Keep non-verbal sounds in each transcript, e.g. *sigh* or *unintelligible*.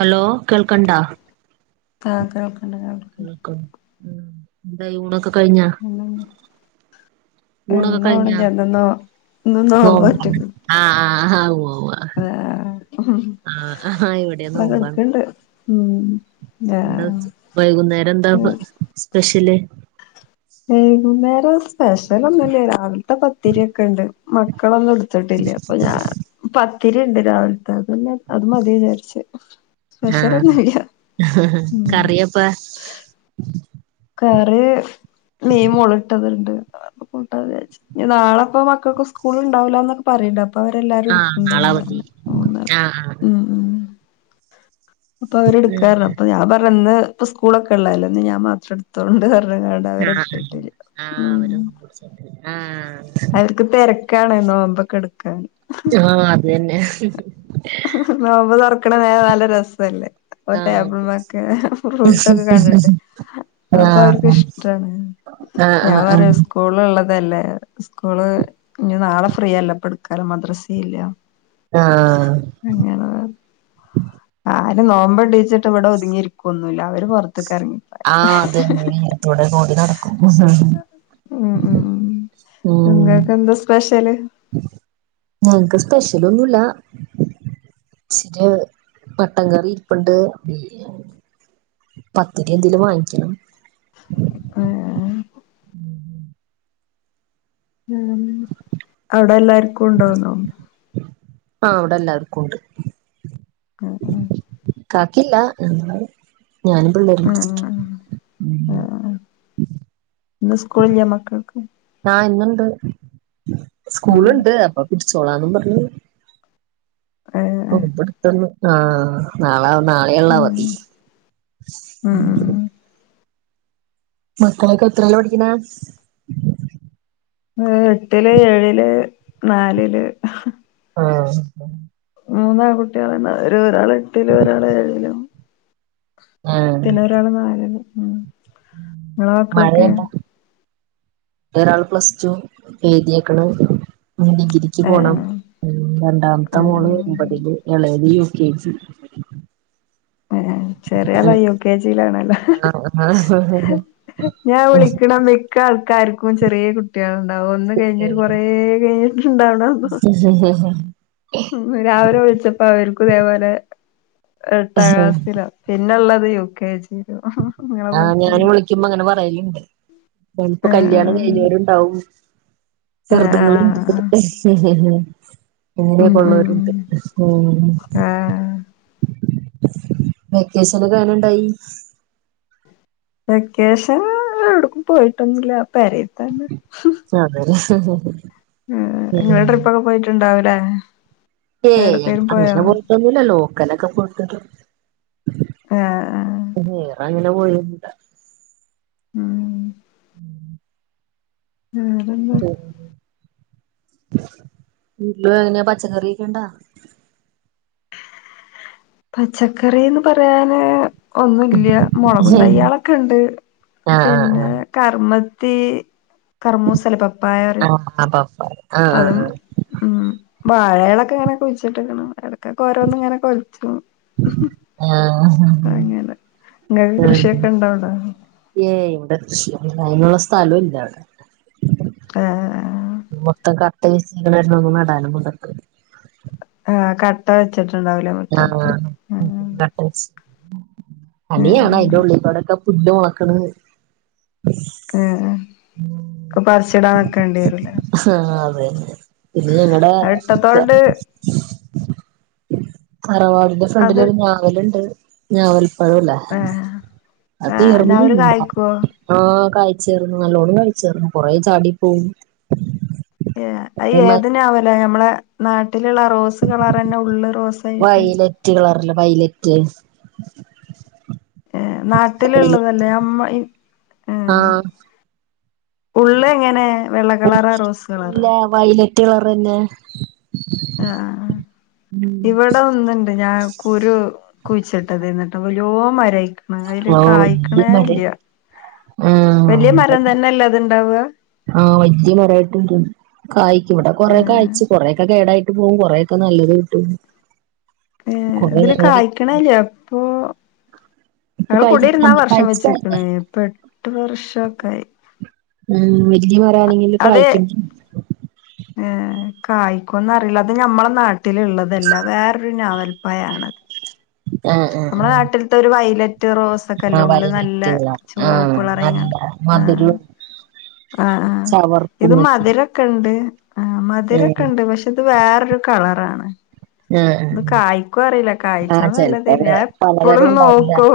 Hello കേൾക്കണ്ടാ ക്കാ കേൾക്ക്ണ്ട് കേൾ *unintelligible* എന്താ ഇവിടെക്ക *unintelligible* ഊണൊക്കെ ഇന്ന് കഴിഞ്ഞാ നോമ്പാണ് നോമ്പോറ്റ്ക്ക്ണ് ആഹ് ആഹ് *unintelligible* ആഹ് ആഹ് ഇവിടെയും അവടെ നോമ്പാണ് കെട്ക്ക്ണ്ട് ഉം എന്താ ആ വെച്ച് വൈകുന്നേര എന്താ സ്പെഷ്യല് വൈകുന്നേരം സ്പെഷലൊന്നുല്ല രാവിൽത്തെ പത്തിരി ഒക്കെണ്ട് മക്കളൊന്നും ഇടുത്തിട്ടില്ല അപ്പൊ ഞാൻ പത്തിരി ഇണ്ട് രാവിലത്തെ അതന്നെ അത് മതി വിചാരിച്ച് ആഹ് സ്പെഷ്യലൊന്നു ഇല്ല്യ ഉം കറിയപ്പ കറി മീൻ മോള്ട്ടത്ണ്ട് അപ്പൊ കൂട്ട വിചാരിച്ചു ഇഞ്ഞി നാളപ്പോ മക്കക്ക് സ്കൂള് ണ്ടാവൂ ലാന്നൊക്കെ പറിണ്ട് ഇപ്പൊ അവരെല്ലാരും ആഹ് നാളെ ഇട്ക്ക്ണ്ട്ന്ന് അവധി പർഞ്ഞ് ഓണർ ആഹ് ഉം ഇപ്പൊ അവര് ആഹ് എട്ക്കാർഞ് അപ്പ ഞാൻ പറഞ്ഞ് ഇന്ന് സ്കൂളൊക്കെ ഇള്ളേല്ലേ ഇന്ന് ഞാൻ മാത്രം തോണ്ട് അർഞ്ഞ്ങ്ങാണ്ട് അവരെ ആഹ് ആഹ് ഇട്ത്തിട്ടില്ല ആഹ് ഉം അവര് നോമ്പുടിച്ചിട്ട് ആഹ് ഇപ്പ തരക്കാണ് നോമ്പൊക്കെടുക്കാൻ ജാ അതന്നെ നോമ്പ് തൊറക്ക നേ നല്ല രസല്ലേ ഇപ്പൊ ആഹ് ടേബിൾമൊക്കെ ഫ്രൂട്ടൊക്കെ കണ്ടിട്ട് ആഹ് അപ്പൊ ആഹ് അവർക്ക് ഇഷ്ടാണ് ആഹ് ഞാ ആഹ് പറിയ സ്‌ കൂള് ള്ളതല്ലേ സ്കൂള് ഇഞ്ഞു നാളെ ഫ്രീയല്ല ഇപ്പട്ക്കാനും മദ്രസ ഇല്ല ആഹ് അങ്ങനെ ആര് നോമ്പണ്ടീച്ചിട്ട് ഇവിടെ ഒതുങ്ങിയിരിക്കൊന്നുല്ല അവര് പൊർ ത്ത്കറങ്ങി ആഹ് അതന്നെ *unintelligible* ഉം നിങ്ങക്കെന്താ സ്പെഷ്യല് ഞങ്ങക്ക് സ്പെഷ്യലൊന്നുല്ല ഇച്ചിര് മട്ട കറി ഇരിപ്പ്ണ്ട് പത്തിരി എന്തേലും വാങ്ങിക്കണം ഏഹ് ഉം ഉം അവിടെ എല്ലാർക്കുണ്ടോ ന്നോമ്പ് ആഹ് വടെ എല്ലാവർക്കുണ്ട് ഓഹ് ഓഹ് ഇക്കാക്കില്ല ഞാനും പിള്ളേരും പിടിച്ചിട്ട് ആഹ് ഇന്ന് സ്കൂളില്ലേ മക്കൾക്ക് ആഹ് ഇന്ന്ണ്ട് സ്കൂള്ണ്ട് അപ്പൊ പിടിച്ചോളാന്നും പറഞ്ഞ് ഏഹ് ഇബട്ത്തന്ന് ആ നാളാവു നാളെയാള്ളെ അവധി മക്കളൊക്കെ എത്രേലാ പഠിക്ക് ണേ ഏ എട്ടില് ഏഴില് നാലില് ആഹ് മൂന്നാകുട്ട്യാളന്നെ ഒര് ഒരു ഒരാള് എട്ടിലും ഒരാള് ഏഴിലും പിന്നൊ ഒരാള് നാലില് ഉം നിങ്ങളെ മക്കളൊക്കെ മഴയിണ്ടോ ഒരാൾ പ്ലസ് ടു എഴുതിയേക്കണ് ഡിഗ്രി. ഏ, പോണം ഉം ഏ, രണ്ടാമത്തെ മോള് ഏ, ഒമ്പതില് ഇളയത് യു കെ ജി. ഏഹ് ചെറിയാള് യു കെ ജിയിലാണല്ലോ. ഞാൻ വിളിക്കണം. *unintelligible* ആൾക്കാർക്കും ചെറിയ കുട്ടികളുണ്ടാവും ഒന്ന് കഴിഞ്ഞിട്ട് കുറേ കഴിഞ്ഞിട്ടുണ്ടാവും. ഉ ഹ... രാവിലെ വിളിച്ചപ്പോ അവർക്കും ഇതേപോലെ എട്ടാ ക്ലാസിലൊ. പിന്നെ ഉള്ളത് യു കെ ജി. *unintelligible* ആഹ് ഞാൻ വിളിക്കുമ്പോ അങ്ങനെ പറയലുണ്ട് *unintelligible* കല്യാണം ആഹ് കഴിഞ്ഞവരുണ്ടാവും. ചെറുതുങ്ങളുണ്ട് ആഹ് *unintelligible* ഉം ഉം ഉം ഉള്ളവരുണ്ട് ഉം. ആഹ് വെക്കേഷനൊക്കെ എങ്ങനെ ഉണ്ടായി? വെക്കേഷൻ എവിടേക്കും പോയിട്ടൊന്നും ഇല്ല പെരേത്തന്നെ. അതെ അതെ ആഹ് നിങ്ങള് ട്രിപ്പൊക്കെ പോയിട്ടുണ്ടാവുല്ലേ *unintelligible* ആഹ് *unintelligible* ആഹ് *unintelligible* ഉം.. ഉം... *unintelligible* വീട്ടിലും എങ്ങനെയ പച്ചക്കറിയൊക്കെ ഉണ്ടാ..? പച്ചക്കറീന്ന് പറയാന്. ഒന്നും ഇല്ല മുളകും തയ്യാളൊക്കെ ഉണ്ട് ആഹ് പിന്നെ. ആഹ് കർമ്മത്തെ കർമ്മവും *unintelligible* *unintelligible* ആഹ് ആഹ് ആഹ് ഉം വാഴകളൊക്കെ അങ്ങനെ കുഴിച്ചിട്ടേക്കണ് ഇടക്കൊക്കെ ഓരോ.. ഒന്ന് ഇങ്ങനെ കൊലച്ചു ആഹ് അങ്ങനെ. നിങ്ങൾക്ക് ആഹ് കൃഷിയൊക്കെ ഉണ്ടോ അവിടെ ഏയ് ഇവിടെ കൃഷി അതിന്നുള്ള സ്ഥലം ഇല്ല അവിടെ. ആഹ് മൊത്തം *unintelligible* നടാനും *unintelligible* ആഹ് കട്ട വെച്ചിട്ട് ഉണ്ടാവൂലേ മുറ്റത്ത് ആഹ് ആഹ്. *unintelligible* പണിയാണ് ഉം അതിന്റെ ഉള്ളിൽക്കോടൊക്കെ പുല്ല്മുളക്കണ് ആഹ് ആഹ് *unintelligible* പറിച്ചടാനൊക്കെ വേണ്ടി വരൂല്ലോ. ആഹ് അതന്നെ പിന്നെ ഞങ്ങടെ. അത് ഇട്ടത്തോണ്ട് തറവാടിന്റെ അത് ഫ്രണ്ടിലൊരു ഞാവൽ ഉണ്ട് ഞാവൽ. പഴവില്ലേ ഏഹ് അത് ആഹ് തീർന്ന് നവല് *unintelligible* കായ്ക്കോ ആഹ് കാഴ്ചയാണ്. നല്ലോണം കായ്ചാരുന്ന് കുറേ ചാടി പോവും. ഏഹ് അത് കൊറേ മ ഏതിന വില ഞമ്മളെ നാട്ടിലുള്ള റോസ് കളർ തന്നെ ഉള്ള് റോസ് വയലറ്റ് കളറിലെ വയലറ്റ്. ഏഹ് നാട്ടിലുള്ളതല്ലേ *unintelligible* ആഹ് ഉള്ള് എങ്ങനെ വെള്ള കളറാ റോസ് കളറാ? വയലറ്റ് കളർതന്നെ. ആഹ് ആഹ് ഇവിടെ ഒന്നിണ്ട് ഞാൻ കുരു കുഴിച്ചിട്ട് തന്നിട്ട് വലിയോ മരായി അതില് ആഹ് വല്യ കായ്ക്കണേ മരം ഇല്ല ആഹ് വല്യ മരം തന്നെല്ല അത്ണ്ടാവ ആഹ് വല്യ മരമായിട്ട് വരും കായ്ക്കും ഇവിടെ കൊറേക്കെ ഏഹ് കായ്ച്ചു കൊറേക്കെ കേടായിട്ട് പോകും കൊറേക്കെ നല്ലത് കിട്ടും ഏഹ് കൊറേ ഇതില് *unintelligible* കായ്ക്കണില്ല അപ്പൊ ഇപ്പൊ ഞങ്ങള് കായ്ക്കുന്ന കുടിര്ന്നാ കണ്ട് വർഷം കായ്ച്ച് കഴിഞ്ഞ് വെച്ച്ക്ക്‌ണ് പ്പെ എട്ട് വർഷൊക്കായി ഉം വല്യ മരാണെങ്കില് കായ്ക്കും ഏ കായ്ക്കോന്നറീല്ല അത് ഞമ്മളെ നാട്ടില്ള്ളതല്ല വേറൊരു ഞാവൽപ്പയാണ്ത് ആഹ് ആഹ് നമ്മടെ ആഹ് നാട്ടിൽത്തെ ഒരു വൈലറ്റ് റോസ് ക്കല്ല ആഹ് ഉള്ള് നല്ല വൈലറ്റ് കളർ ആഹ് ചോപ്പ്കളറായാണ്ട് നല്ല ആഹ് മധുരോം ആഹ് ആഹ് ഇത് ചവർപ്പുമൊക്കെ മധുര ക്കെണ്ട് ആഹ് ഉം മധുരൊക്കെണ്ട് പക്ഷെ ഇത് വേറൊരു കളറാണ് ആഹ് ആഹ് ഇത് കായ്ക്കോ അറീല്ല കായ്ച ആഹ് നല്ലത് ചെലപ്പോ ഞാൻ എപ്പളും പലതരം ഉണ്ടാവില്ല നോക്കും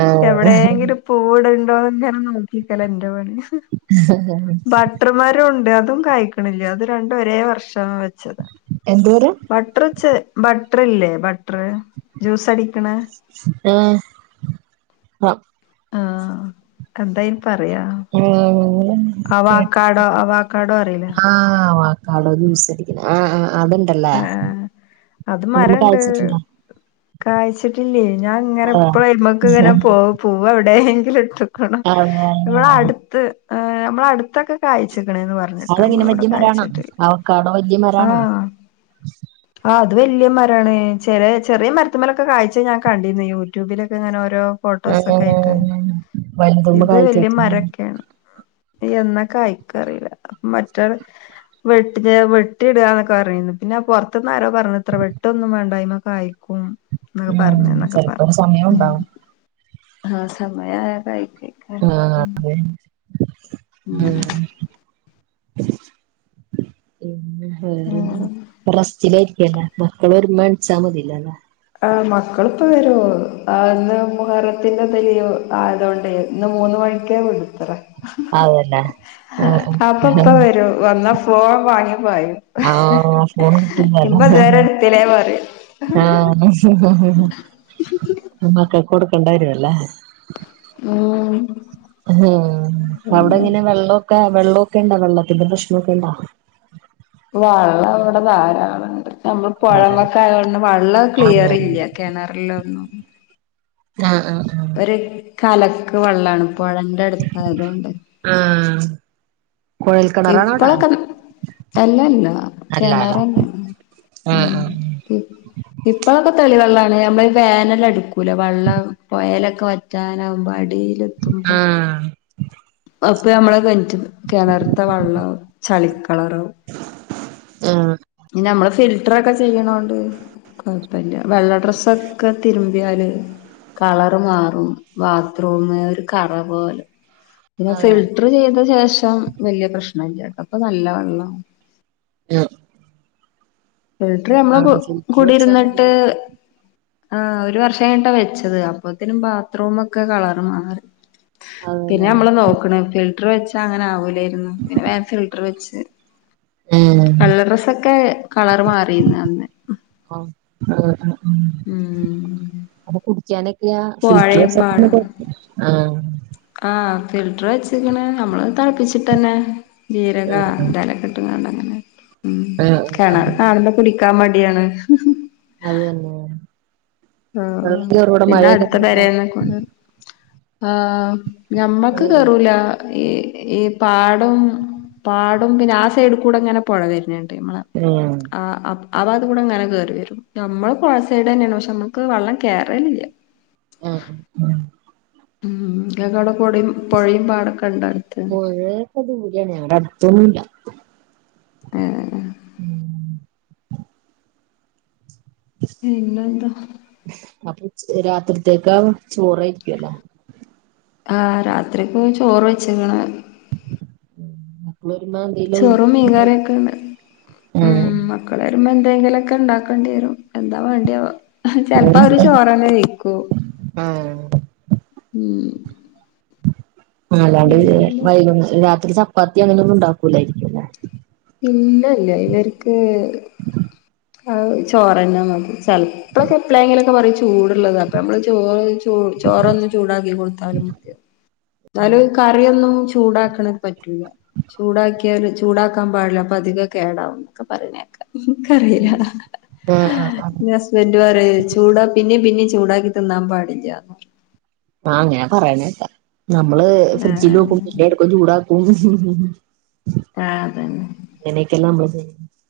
ആഹ് എവ്ടേങ്കിലും പൂവിടണ്ടോന്ന്ങ്ങനെ നോക്കിക്കലാ എന്റെപണി ട്ട്ർ മരുണ്ട് അതും കായ്ക്ക്‌ണില്ല അത് രണ്ടും ഒരേ വർഷ വെച്ചത് എന്തു മരം ബട്ട്ർച്ച് ബട്ട്ർല്ലേ ബട്ട്ർ ജ്യൂസടിക്ക്‌ണേ ആഹ് ആഹ് എന്തയ്ന് പറയാ ഓ അവക് അവാക്കാടോ അവാക്കാടോ അറിയില്ലേ ആഹ് ക്കാഡോ ജ്യൂസടിക്ക്‌ണെ ആഹ് ആഹ് അത്ണ്ടല്ലേ ആ അതിമ്മെ കായ്ച്ച്ട്ട്ണ്ടോ കായ്ച്ച്ട്ട്ല്ലേയ് ഞാൻങ്ങനെ ഇപ്പളു അയ്മ്മക്ക്‌ങ്ങനെ ആഹ് പോവും പൂവ് എവ്ടേങ്കിലുട്ട് ക്കണോ ഇവടെ അടുത്ത് അമ്മളട്ത്തൊക്കെ കായ്ച്ച്ക്ണ്ന്ന് പർഞ്ഞിട്ടാ അതെങ്ങനെ അമ്മളെവടെ വല്യ മരാണോ കായ്ച്ച്ട്ടില്ല അവക്കാടോ വല്യ മരാണോ ആഹ് ആഹ് അത് വല്യ മരാണ് ചെലെ ചെറ്യേ മരത്ത്മ്മലൊക്കെ കായ്ച ഞാൻ കണ്ടിന്ന് യൂട്യൂബിലൊക്കെങ്ങനെ ഓരോ ഫോട്ടോസൊക്കെ ആഹ് ആയിട്ട് വലുതുമ്മെ ഇത് വല്യ കായ്ക്കാത്ത മരെക്കേണ് എന്നാ കായ്ക്കാറീല്ല മറ്റോല് വെട്ടി വെട്ടിടാന്നൊക്കെറീനു പിന്നെ പൊർത്ത്ന്നാരോ പറഞ്ഞുത്രേ വെട്ടൊന്നും വേണ്ടാ അയ്മ്മെ കായ്ക്കും ന്നൊക്കെ ഉം പർഞ്ഞ്ന്നൊക്കെ ചെലപ്പോ ഒരു സമയം പർഞ്ഞ് ഉണ്ടാവും ആഹ് സമയായാ കായ്ക്കും ആഹ് അതെ ഉം പിന്നെ വേറെന്താ ഉം റസ്റ്റിലായിരിക്കു അല്ലേ മക്കള് വരുമ്പൊ എണിച്ചാമതീലോല്ലേ ആഹ് മക്കള്പ്പൊ വരും അന്ന് മുഹറത്തിന്റെക്കെ ലീവ് ആയതോണ്ടെ ഇന്ന് മൂന്ന് മണിക്കെ വിടുത്രെ ആവുല്ലേ അപ്പൊപ്പ വരും വന്നാ ഫോൺ വാങ്ങി പായും ആഹ് ഫോൺ കിട്ടുന്നല്ലോ ഇമ്മ ഇതെരെ എടുത്തിലെ പറിം ആഹ് മക്കക്ക്ക്കൊടുക്കെണ്ടി വരുല്ലേ ഉം ഉം. പിന്നെ അവ്ടെങ്ങനെ വെള്ളൊക്കെ വെള്ളൊക്കെണ്ടാ വെള്ളത്തിന്റെ പ്രശ്നൊക്കെണ്ടോ വള്ളവടെ ധാരാളണ്ട് നമ്മള് അതെ പൊഴവക്കായോണ്ട് വള്ളം അതെ ക്ലിയറില്ല കെണറിലൊന്നും ആഹ് ആഹ് ആഹ് ര് കലക്ക് വെള്ളാണ്. പൊഴന്റെട്ത്തായതോണ്ട്. ആഹ്, കൊഴൽക്കെണറാണൊടെ? ഇപ്പളൊക്കെ അല്ലല്ല. കെണറെന്നെ. ആഹ് ആഹ് ഇപ്പളൊക്കെ തെളിവെള്ളാണ്. അമ്മളീ വേനലട്ക്കൂലേ വള്ളം പൊയെലൊക്കെ വറ്റി റ്റാനാവുമ്പൊ അടീലെത്തുമ്പോ. അപ്പൊ അമ്മളെ കേനറ്റ്ത്തെ കെണറ്ത്തെ വള്ളം ചളിക്കളറാവും. ആഹ്. ഞമ്മള് ഫിൽട്ട്റൊക്കെ ചെയ്യ്ണോ ഉം കൊയ്പ്പല്ല. വെള്ള ഡ്രസ്സൊക്കെ തിര്മ്പിയാല് കളർ മാറും ബാത്റൂമ് ഒരു കറ പോലെ പിന്നെ അതെ ഫിൽ ട്ടർ ചെയ്ത ശേഷം വലിയ പ്രശ്നല്ലട്ടോ പ്പൊ നല്ല വള്ളം ആ ഫിൽട്ടർ നമ്മള് ഫിൽറ്റർ വെച്ചാ കൂടിരുന്നിട്ട് നല്ലത് ആഹ് ഒരു വർഷം കഴിഞ്ഞിട്ടാ വെച്ചത് അപ്പത്തിനും ബാത്റൂമൊക്കെ കളർ മാറി പിന്നെ അതല്ലേ നമ്മള് നോക്ക്ണ് ഫിൽട്ടർ വെച്ചാ അങ്ങനെ ആവൂലായിരുന്നു പിന്നെ വേം ഫിൽട്ടർ വെച്ച് ഉം വെള്ള ഡ്രസ്സൊക്കെ കളർ മാറിന്ന് അന്ന് ആ ആ ഉം *unintelligible* ഉം അപ്പ കുടിക്കാനൊക്കെയാ ഫിൽട്ടർ പൊഴേം വെച്ച് പാടോം *unintelligible* ആ ആഹ് ഫിൽട്ടർ വെച്ച്ക്കണ് നമ്മള് തളപ്പിച്ചിട്ടെന്നെ ജീരക അത് ങ്ങനീ മം തന്നെ കെണറ് കാണുമ്പം കുടിക്കാൻ മടിയാണ് അത്തന്നെ ലെ ആഹ് ആഹ് പിന്നെ അടുത്ത പെയ്താ പെരേന്ന് ആഹ് ഞമ്മക്ക് വെള്ളം കേറും കേറൂല ഈ ഈ പാടും പാടും പിന്നെ ആ സൈഡുകൂടെങ്ങനെ പുഴ വരുന്നുണ്ട് ഞമ്മളെ ഉം ആ അപ്പ ആഭാഗത്തുകൂടെങ്ങനെ കയറി വരും നമ്മളും പുഴ സൈഡന്നെയാണ് പക്ഷെ നമ്മുക്ക് വെള്ളം കേറലില്ല ഉം ഉം ഉം ങ്ങക്കവിടെ പൊടിം പൊഴിം പാടൊക്കെണ്ട അടുത്ത് ഓക്കെ ദൂരെയാണ് ഞങ്ങടെ അടുത്തൊന്നുല്ല ഏഹ് പിന്നെന്താ അപ്പൊ ഉച് രാത്രിത്തേക്കാ ചോറായിരിക്കുല്ലോ ആഹ് രാത്രിക്ക് ചോറ് വെച്ക്ക്ണ് *unintelligible* ചോറും മീങ്കറിയൊക്കെണ്ട് മം മക്കൾ വരുമ്പോ എന്തെങ്കിലൊക്കെണ്ടാക്കേണ്ടിരും എന്താ വേണ്ടിയേ ആവോ ചെലപ്പോ അവര് ചോറെന്നെ വൈക്കും ആഹ് ഉം ആഹ് അല്ലാണ്ട് വേറെന്താ വൈകു രാത്രി ചപ്പാത്തി അങ്ങനെന്നുംണ്ടാക്കൂലെ ഇല്ലല്ല ഇവർക്ക് അത് ചോറന്നെ മതി ചെലപ്പോക്കെപ്ലേങ്കിലൊക്കെ പറയും ചൂട് ഉള്ളത് അപ്പൊ നമ്മള് ചോറ് ചൂ ചോറൊന്ന് ചൂടാക്കി കൊടുത്താലും മതി ന്നാലും കറിയൊന്നും ചൂടാക്ക്‌ണ പറ്റൂല ചൂടാക്കിയാലും ചൂടാക്കാൻ പാടില്ല അപ്പൊ അതികം കേടാവും ന്നൊക്കെ പറിണേക്കാ ൻക്കറീല ആഹ് ആഹ് ആഹ് ഞാൻ *unintelligible* ചൂടാ പിന്നിം പിന്നിം ചൂടാക്കി തിന്നാം പാടില്ല്യാന്ന് ആ അങ്ങനെ പറയ്‌ണേക്ക നമ്മള് ഫ്രിഡ്ജില് ആഹ് വെക്കും പിന്നി ഇട് ക്കും ചൂടാക്കും ആ അതന്നെ ഇങ്ങനെയെക്കെല്ലാ നമ്മള്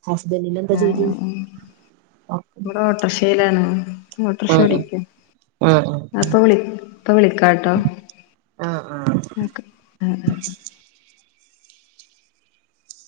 ഹസ്ബൻഡിന് എന്താ ജോലി ആഹ് റിശ്ശേലാണ് ഓട്ടോർഷ ആഹ് ഓടിക്ക ആഹ് ആഹ് അപ്പ വിളി ഇപ്പ വിളിക്കാട്ടോ ആഹ് ആഹ് *unintelligible*